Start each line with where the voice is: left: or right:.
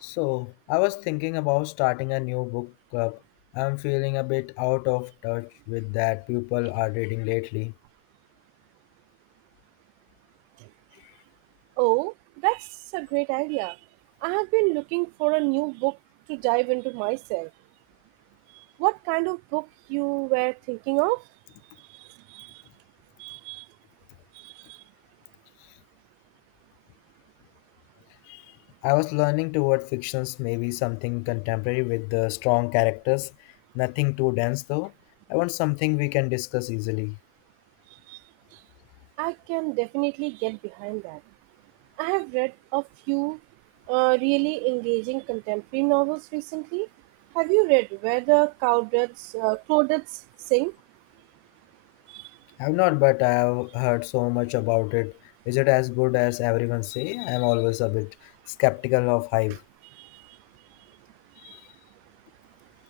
left: So, I was thinking about starting a new book club. I'm feeling a bit out of touch with that people are reading lately.
right: Oh, that's a great idea. I have been looking for a new book to dive into myself. What kind of book you were thinking of?
left: I was learning toward fictions, maybe something contemporary with the strong characters, nothing too dense though. I want something we can discuss easily.
right: I can definitely get behind that. I have read a few really engaging contemporary novels recently. Have you read Where the Crawdads Sing?
left: I've not, but I've heard so much about it. Is it as good as everyone say? I'm always a bit skeptical of hype.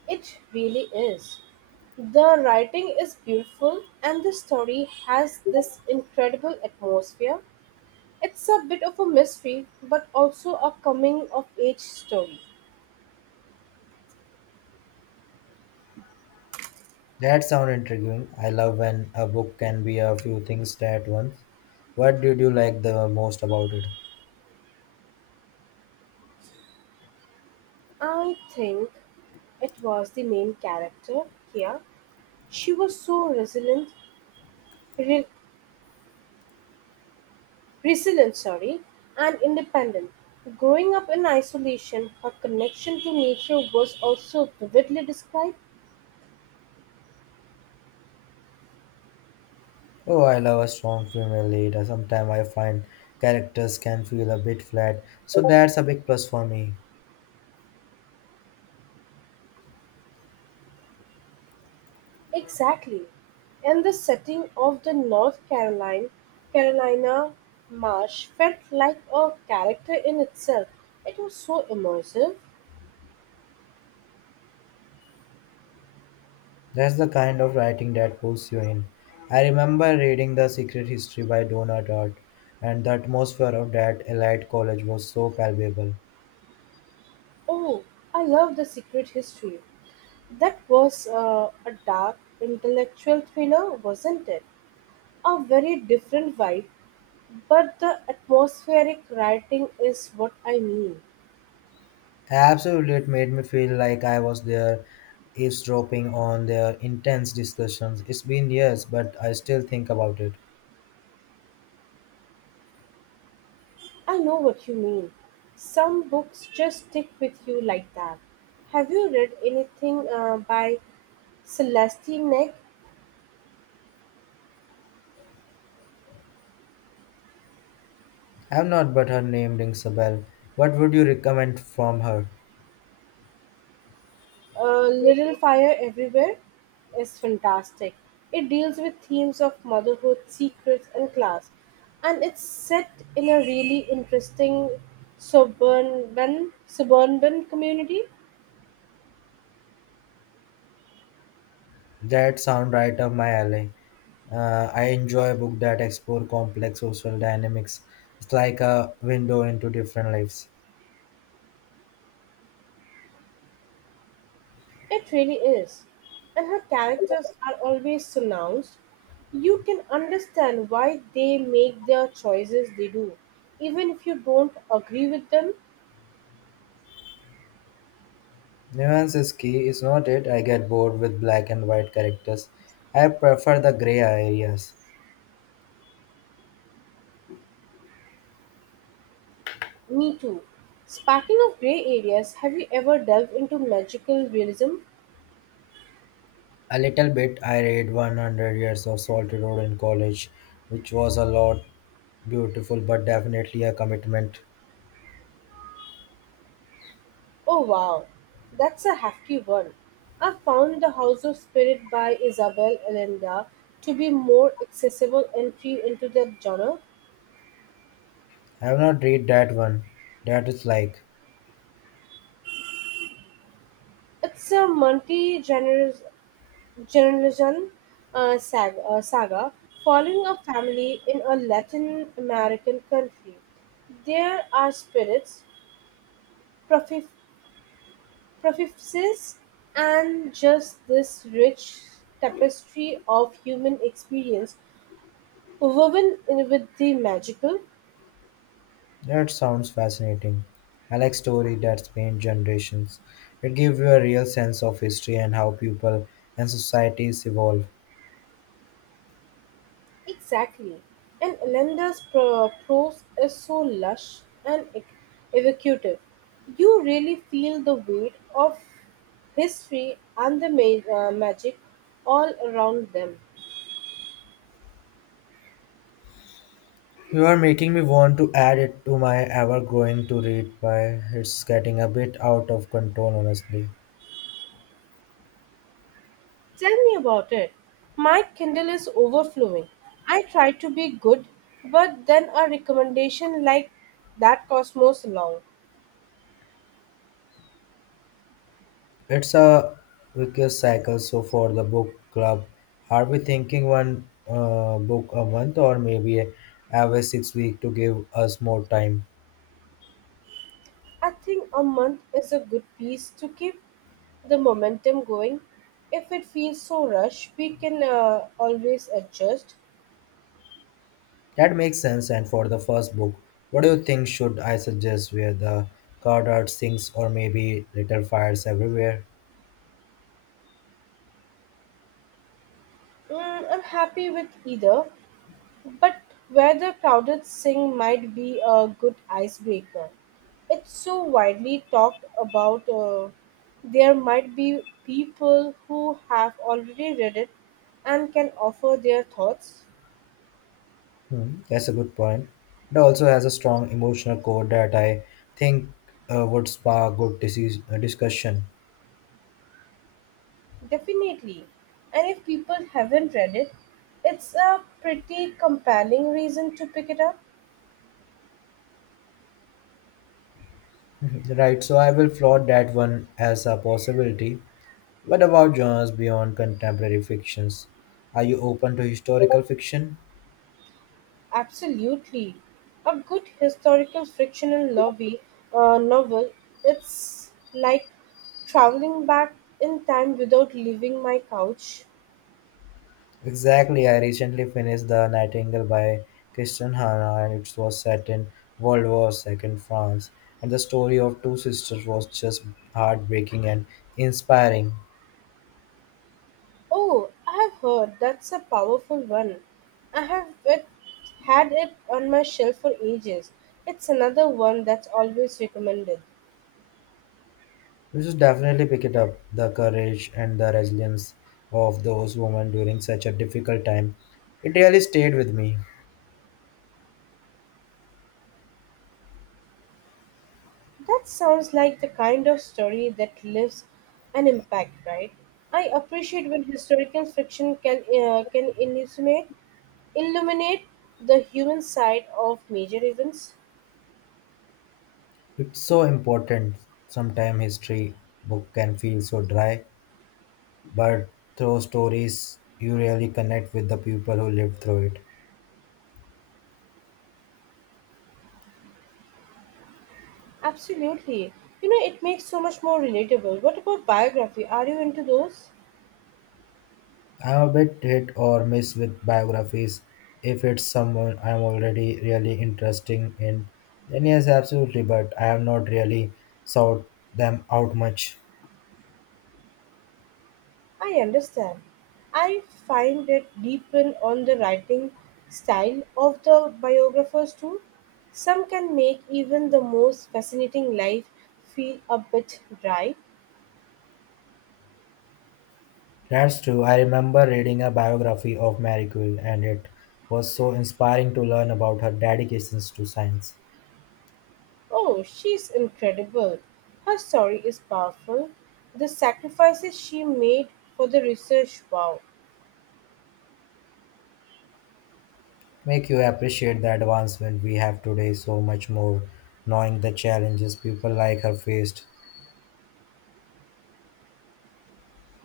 right: It really is. The writing is beautiful and the story has this incredible atmosphere. It's a bit of a mystery, but also a coming of age story.
left: That sounds intriguing. I love when a book can be a few things at once. What did you like the most about it?
right: I think it was the main character, here. She was so re- resilient, sorry, and independent. Growing up in isolation, her connection to nature was also vividly described.
left: Oh, I love a strong female lead. Sometimes I find characters can feel a bit flat, so that's a big plus for me.
right: Exactly. And the setting of the Carolina marsh felt like a character in itself. It was so immersive.
left: That's the kind of writing that pulls you in. I remember reading The Secret History by Donna Tartt, and the atmosphere of that elite college was so palpable.
right: Oh, I love The Secret History. That was a dark intellectual thriller, wasn't it? A very different vibe, but the atmospheric writing is what I mean.
left: Absolutely, it made me feel like I was there, eavesdropping on their intense discussions. It's been years, but I still think about it.
right: I know what you mean. Some books just stick with you like that. Have you read anything by Celestine Neck?
left: I have not, but her name rings a bell. What would you recommend from her?
right: Little Fire Everywhere is fantastic. It deals with themes of motherhood, secrets, and class. And it's set in a really interesting suburban community.
left: That sound right up my alley. I enjoy a book that explore complex social dynamics. It's like a window into different lives.
right: It really is. And her characters are always pronounced. You can understand why they make their choices they do, even if you don't agree with them.
left: Nuance is key, is not it? I get bored with black and white characters. I prefer the gray areas.
right: Me too. Speaking of grey areas, have you ever delved into magical realism?
left: A little bit. I read 100 Years of Salty Road in college, which was a lot beautiful but definitely a commitment.
right: Oh wow, that's a hefty one. I found The House of Spirit by Isabel Allende to be more accessible entry into the genre.
left: I have not read that one. That is like.
right: It's a multi-generation saga following a family in a Latin American country. There are spirits, prophe- prophecies, and just this rich tapestry of human experience woven in with the magical.
left: That sounds fascinating. I like story that spans generations. It gives you a real sense of history and how people and societies evolve.
right: Exactly. And prose is so lush and evocative. You really feel the weight of history and the magic all around them.
left: You are making me want to add it to my ever growing to read by it's getting a bit out of control honestly.
right: Tell me about it. My Kindle is overflowing. I try to be good, but then a recommendation like that costs most long.
left: It's a vicious cycle. So for the book club, are we thinking one book a month or maybe every 6 weeks to give us more time?
right: I think a month is a good piece to keep the momentum going. If it feels so rushed, we can always adjust.
left: That makes sense. And for the first book, what do you think should I suggest? Where the card art sings or maybe little fires everywhere?
right: Mm, I'm happy with either, but where the crowded sing might be a good icebreaker. It's so widely talked about. There might be people who have already read it and can offer their thoughts.
left: Hmm, that's a good point. It also has a strong emotional core that I think would spark good discussion.
right: Definitely. And if people haven't read it, it's a pretty compelling reason to pick it up.
left: Mhm. Right, so I will float that one as a possibility. What about genres beyond contemporary fictions? Are you open to historical fiction?
right: Absolutely. A good historical fictional novel it's like traveling back in time without leaving my couch.
left: Exactly, I recently finished The Nightingale by Christian Hannah and it was set in World War II France and the story of two sisters was just heartbreaking and inspiring.
right: Oh, I have heard that's a powerful one. I have it, had it on my shelf for ages. It's another one that's always recommended.
left: You should definitely pick it up. The courage and the resilience of those women during such a difficult time. It really stayed with me.
right: That sounds like the kind of story that leaves an impact, right? I appreciate when historical fiction can illuminate illuminate the human side of major events.
left: It's so important. Sometimes history book can feel so dry but through stories you really connect with the people who lived through it.
right: Absolutely. You know, it makes so much more relatable. What about biography? Are you into those?
left: I'm a bit hit or miss with biographies. If it's someone I'm already really interesting in, then yes, absolutely, but I have not really sought them out much.
right: I understand. I find it depend on the writing style of the biographers too. Some can make even the most fascinating life feel a bit dry.
left: That's true. I remember reading a biography of Marie Curie, and it was so inspiring to learn about her dedications to science.
right: Oh, she's incredible. Her story is powerful. The sacrifices she made for the research, wow.
left: Make you appreciate the advancement we have today so much more, knowing the challenges people like her faced.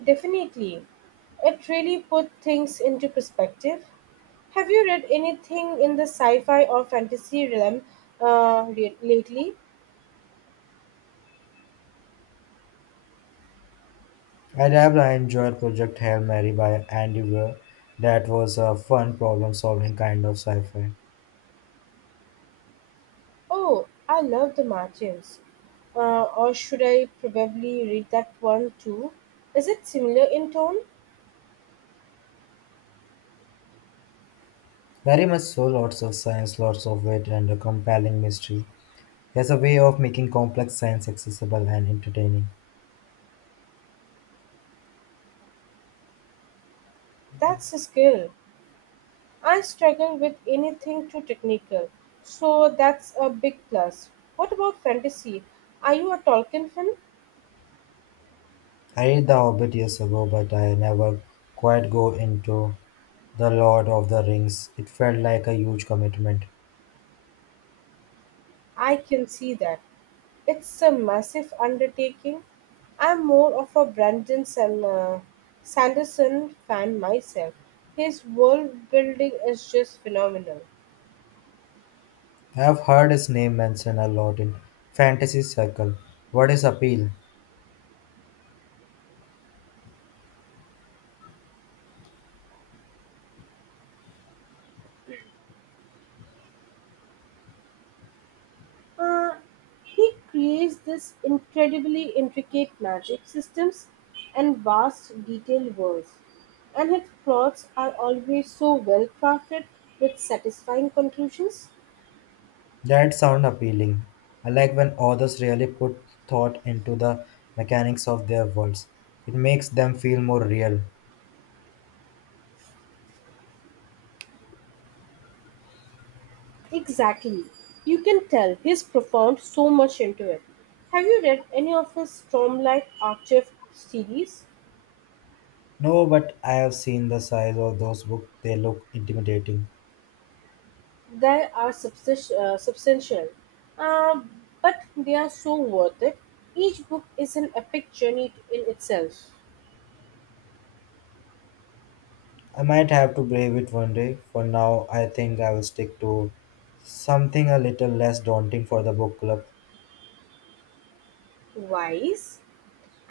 right: Definitely. It really put things into perspective. Have you read anything in the sci-fi or fantasy realm lately?
left: I enjoyed Project Hail Mary by Andy Weir. That was a fun problem solving kind of sci fi.
right: Oh, I love the Martins. Or should I probably read that one too? Is it similar in tone?
left: Very much so, lots of science, lots of wit, and a compelling mystery. He has a way of making complex science accessible and entertaining.
right: That's a skill. I struggle with anything too technical, so that's a big plus. What about fantasy? Are you a Tolkien fan?
left: I read The Hobbit years ago, but I never quite go into The Lord of the Rings. It felt like a huge commitment.
right: I can see that. It's a massive undertaking. I'm more of a Sanderson fan myself. His world building is just phenomenal.
left: I have heard his name mentioned a lot in fantasy circle. What is appeal?
right: Uh, he creates this incredibly intricate magic systems and vast, detailed worlds, and his plots are always so well crafted with satisfying conclusions.
left: That sounds appealing. I like when authors really put thought into the mechanics of their worlds. It makes them feel more real.
right: Exactly. You can tell he's profound so much into it. Have you read any of his Stormlight Archive series?
left: No, but I have seen the size of those books. They look intimidating.
right: They are substantial, uh, but they are so worth it. Each book is an epic journey in itself.
left: I might have to brave it one day. For now, I think I will stick to something a little less daunting for the book club.
right: Wise.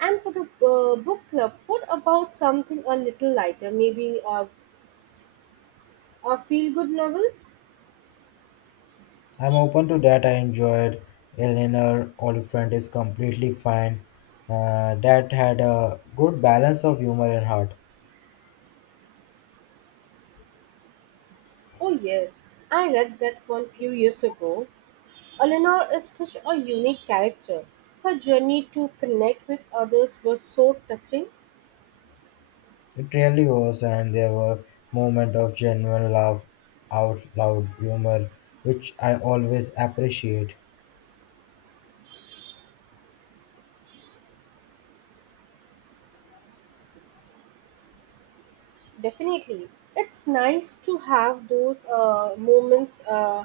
right: And for the book club, what about something a little lighter, maybe a feel good novel?
left: I'm open to that. I enjoyed Eleanor Oliphant is completely fine. That had a good balance of humor and heart.
right: Oh, yes, I read that one few years ago. Eleanor is such a unique character. Her journey to connect with others was so touching.
left: It really was, and there were moments of genuine laugh out loud humor, which I always appreciate.
right: Definitely, it's nice to have those moments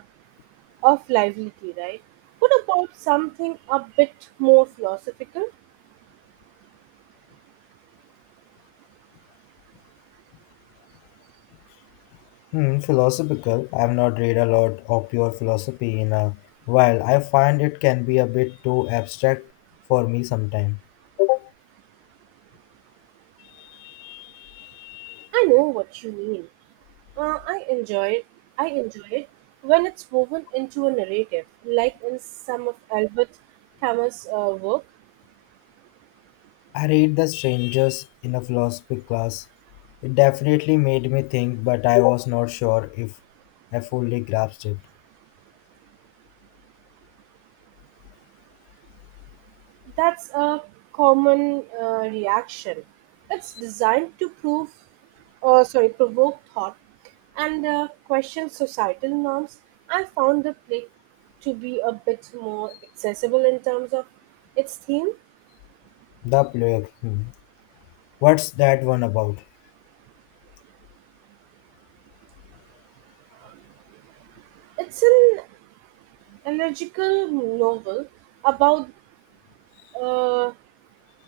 right: of livelihood, right? What about something a bit more philosophical?
left: Hmm, philosophical. I've not read a lot of pure philosophy in a while. I find it can be a bit too abstract for me sometimes.
right: I know what you mean. Uh, I enjoy it. I enjoy it when it's woven into a narrative, like in some of Albert Camus' work.
left: I read The Strangers in a philosophy class. It definitely made me think, but I was not sure if I fully grasped it.
right: That's a common reaction. It's designed to provoke thought and question societal norms. I found the play to be a bit more accessible in terms of its theme.
left: The plague. Hmm. What's that one about?
right: It's an allergical novel about uh,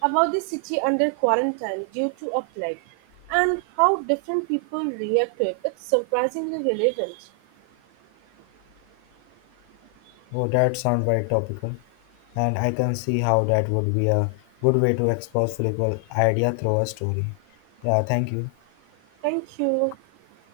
right: about the city under quarantine due to a plague and how different people react to it. It's surprisingly relevant.
left: Oh, that sounds very topical, and I can see how that would be a good way to expose political idea through a story. Yeah, thank you.
right: Thank you.